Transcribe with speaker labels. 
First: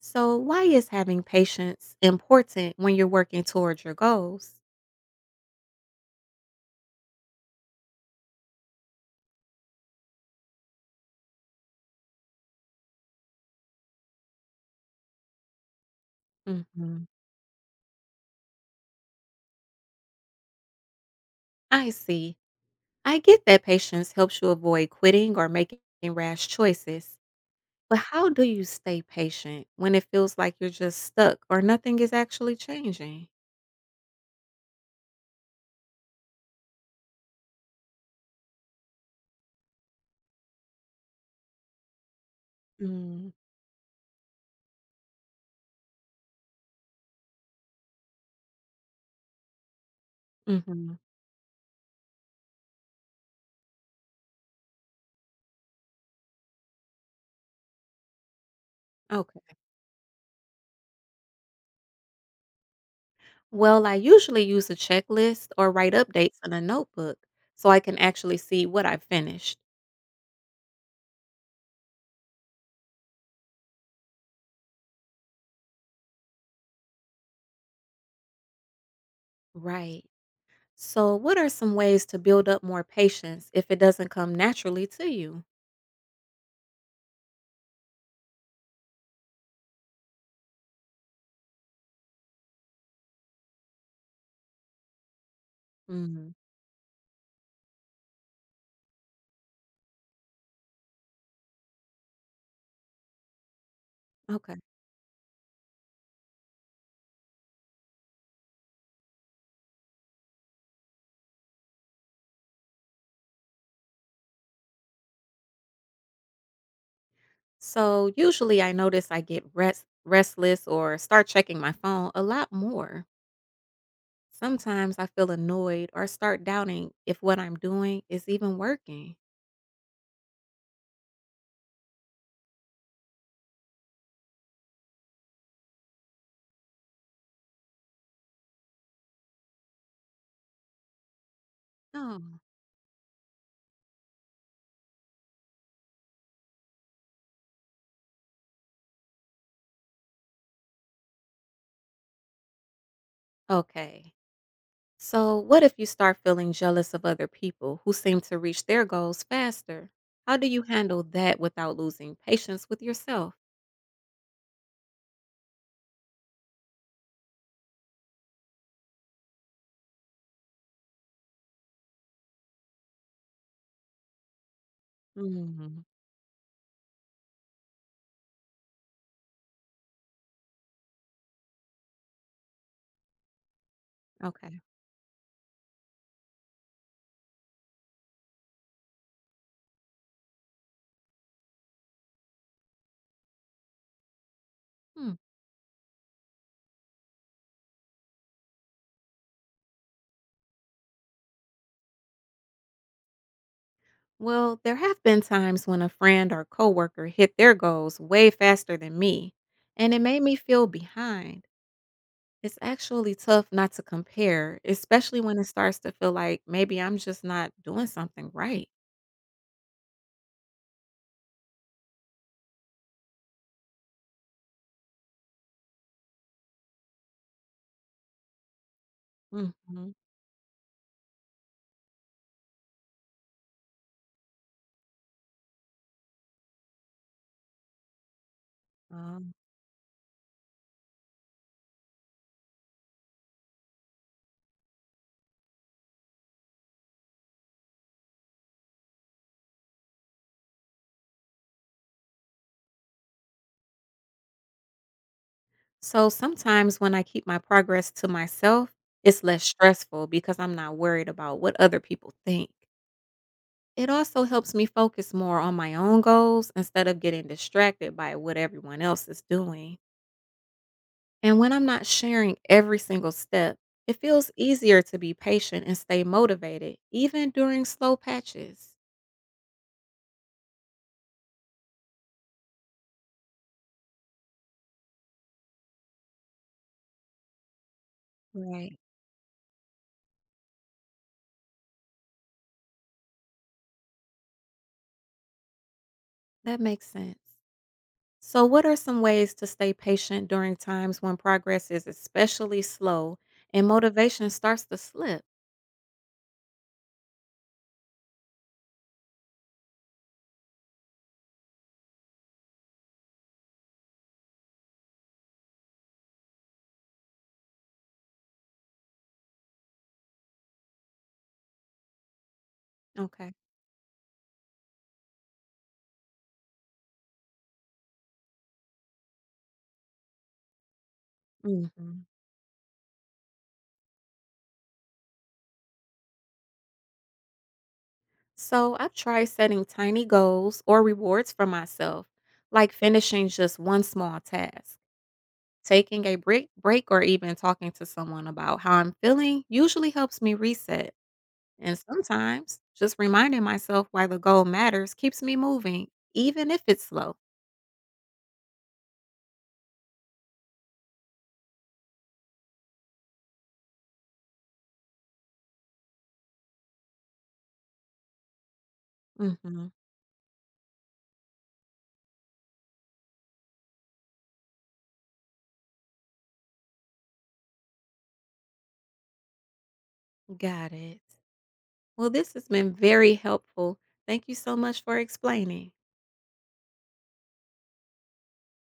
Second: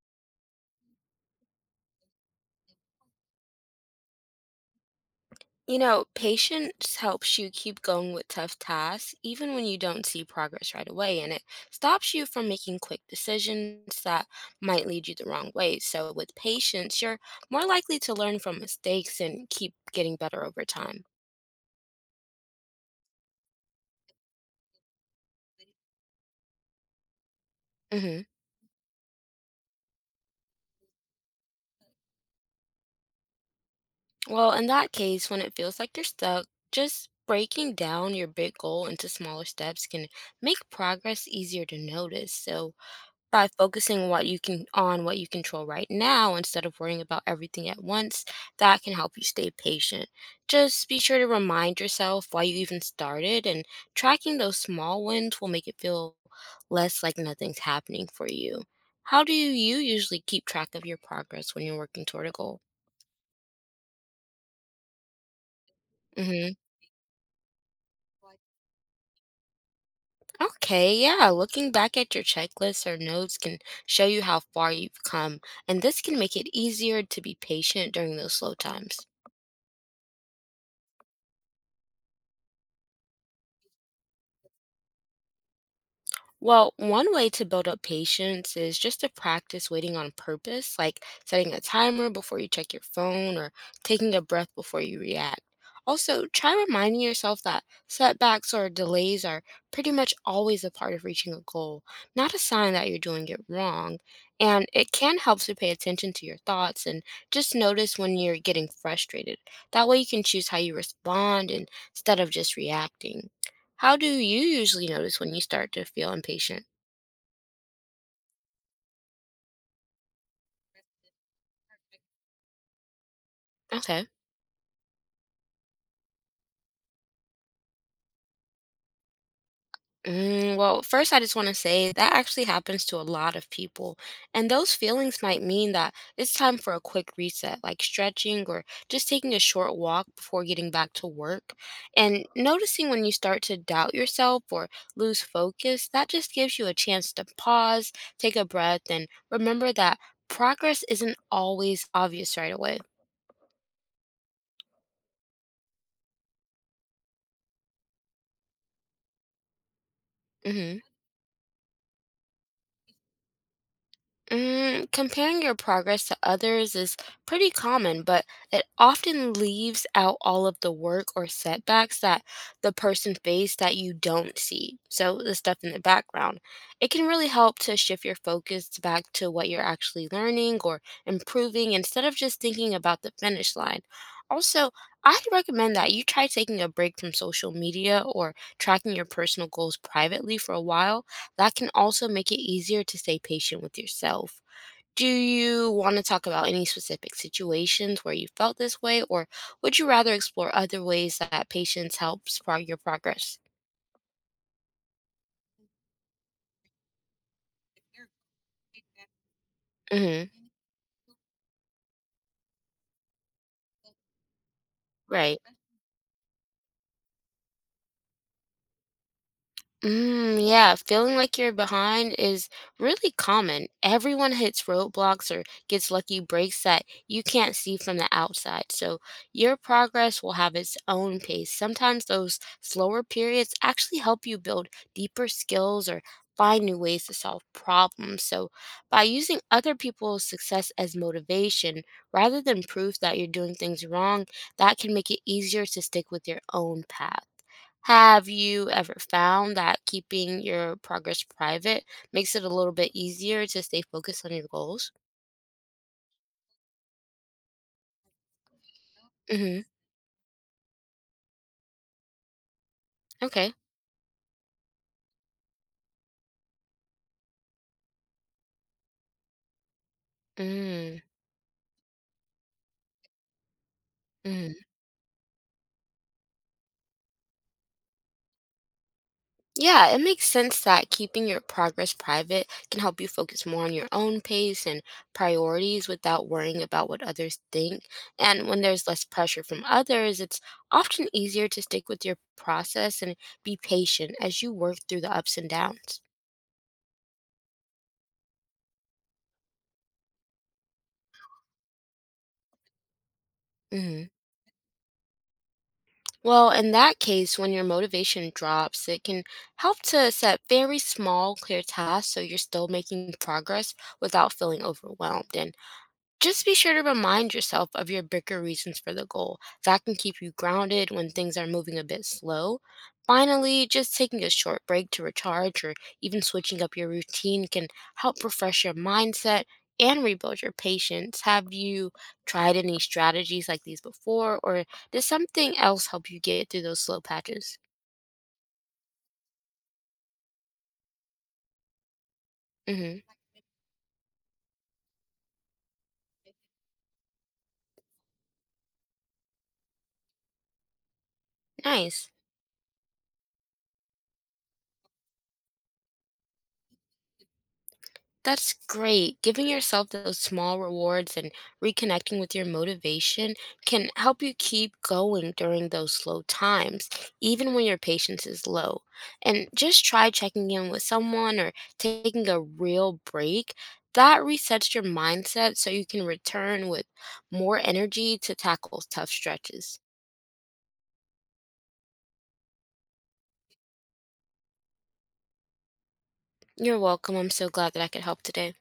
Speaker 1: So, why is having patience important when you're working towards your goals?
Speaker 2: Patience helps you keep going with tough tasks, even when you don't see progress right away, and it stops you from making quick decisions that might lead you the wrong way. So, with patience,
Speaker 1: Hmm.
Speaker 2: you're more likely to learn from mistakes and keep getting better over time.
Speaker 1: I see. I get that patience helps you avoid quitting or making rash choices. But
Speaker 2: Hmm.
Speaker 1: how do you stay patient when it feels like you're just stuck or nothing is actually changing?
Speaker 2: Well, in that case, when it feels like you're stuck, just breaking down your big goal into smaller steps can make progress easier to notice. So,
Speaker 1: Mm.
Speaker 2: by focusing what you can on what you control right now instead of worrying about everything at once, that can help you stay patient. Just
Speaker 1: Hmm.
Speaker 2: be sure to remind yourself why you even started, and tracking those small wins will make it feel less like nothing's happening for you. How do
Speaker 1: Okay.
Speaker 2: you usually keep track of your progress when you're working toward a goal?
Speaker 1: Well, I usually use a checklist or write updates
Speaker 2: Hmm.
Speaker 1: in a notebook so I can actually see what I finished.
Speaker 2: Okay, yeah, looking back at your checklists or notes can show you how far you've come, and this can make it easier to be patient during those slow times.
Speaker 1: Right. So, what are some ways to build up more patience if it doesn't come naturally to you?
Speaker 2: Well, one way to build up patience is just to practice waiting on purpose, like setting a timer before you check your phone or taking a breath before you react. Also,
Speaker 1: Mm,
Speaker 2: try reminding yourself that setbacks or delays are pretty much always a part of reaching a goal, not a sign that you're doing it wrong.
Speaker 1: okay.
Speaker 2: And it can help to pay attention to your thoughts and just notice when you're getting frustrated. That way, you can choose how you respond instead of just reacting. How do you usually notice when you start to feel impatient?
Speaker 1: So, usually I notice I get restless or start checking my phone a lot more.
Speaker 2: Okay.
Speaker 1: Sometimes I feel annoyed or start doubting if what I'm doing is even working.
Speaker 2: Mm, well, first, I just want to say that actually happens to a lot of people. And those feelings might mean that it's time for a quick reset, like stretching or just taking a short walk before getting back to work.
Speaker 1: Oh,
Speaker 2: And noticing when you start to doubt yourself or lose focus, that just gives you a chance to pause, take a breath, and remember that progress isn't always obvious right away.
Speaker 1: okay. So, what if you start feeling jealous of other people who seem to reach their goals faster? How do you
Speaker 2: Hmm.
Speaker 1: handle that without losing patience with yourself?
Speaker 2: Mm, comparing your progress to others is pretty common, but it often leaves out all of the work or setbacks that the person faced that you don't see. So, the stuff in the
Speaker 1: Mm,
Speaker 2: background. It can really help to shift your focus back to what you're actually learning or improving instead of just thinking about the finish line.
Speaker 1: okay.
Speaker 2: Also, I'd recommend that you try taking a break from social media or tracking your personal goals privately for a while. That can also make it easier to stay patient with yourself. Do
Speaker 1: Hmm.
Speaker 2: you want to talk about any specific situations where you felt this way, or would you rather explore other ways that patience helps your progress?
Speaker 1: Well, there have been times when a friend or coworker hit their goals way faster than me, and it made
Speaker 2: Hmm.
Speaker 1: me feel behind. It's actually tough not to compare, especially
Speaker 2: Right.
Speaker 1: when it starts to feel like maybe I'm just not doing something right.
Speaker 2: Mm, yeah, feeling like you're behind is really common. Everyone hits roadblocks or gets lucky breaks that you can't see from the outside. So your
Speaker 1: Mhm.
Speaker 2: progress will have its own pace. Sometimes those slower periods actually help you build deeper skills or find new ways to solve problems. So by
Speaker 1: Um,
Speaker 2: using other people's success as motivation rather than proof that you're doing things wrong, that can make it easier to stick with your own path. Have you ever found that keeping your progress private makes it a little bit easier to stay focused on your goals?
Speaker 1: so sometimes when I keep my progress to myself, it's less
Speaker 2: Hmm.
Speaker 1: stressful because I'm not worried about what other people think.
Speaker 2: Okay.
Speaker 1: It also helps me focus more on my own goals instead of getting distracted by what everyone else is doing.
Speaker 2: Mm,
Speaker 1: And when I'm not sharing every single step, it feels
Speaker 2: mm.
Speaker 1: easier to be patient and stay motivated, even during slow patches.
Speaker 2: Yeah, it makes sense that keeping your progress private can help you focus more on your own pace and priorities without worrying about what others think. And when
Speaker 1: Right.
Speaker 2: there's less pressure from others, it's often easier to stick with your process and be patient as you work through the ups and downs.
Speaker 1: That makes sense. So, what are some ways to stay patient during times when progress is especially slow and
Speaker 2: Mhm.
Speaker 1: motivation starts to slip?
Speaker 2: Well, in that case, when your motivation drops, it can help to set very small, clear tasks so you're still making progress without feeling overwhelmed. And just be sure to remind yourself of your bigger reasons for the goal. That can keep you grounded when things are moving a bit slow.
Speaker 1: Okay.
Speaker 2: Finally, just taking a short break to recharge or even switching up your routine can help refresh your mindset and rebuild your patience. Have you
Speaker 1: Hmm.
Speaker 2: tried any strategies like these before, or does something else help you get through those slow patches?
Speaker 1: So, I've tried setting tiny goals or rewards for myself, like
Speaker 2: Hmm.
Speaker 1: finishing just one small task. Taking a break or even talking to someone about how I'm feeling usually helps me reset. And
Speaker 2: Nice.
Speaker 1: sometimes just reminding myself why the goal matters keeps me moving, even if it's slow.
Speaker 2: That's great. Giving yourself those small rewards and reconnecting with your motivation can help you keep going during those slow times, even when your patience is low. And
Speaker 1: Hmm.
Speaker 2: just try checking in with someone or taking a real break. That resets your mindset so you can return with more energy to tackle tough stretches.
Speaker 1: Got it. Well, this has been very helpful. Thank you so much for explaining.
Speaker 2: You're welcome. I'm so glad that I could help today.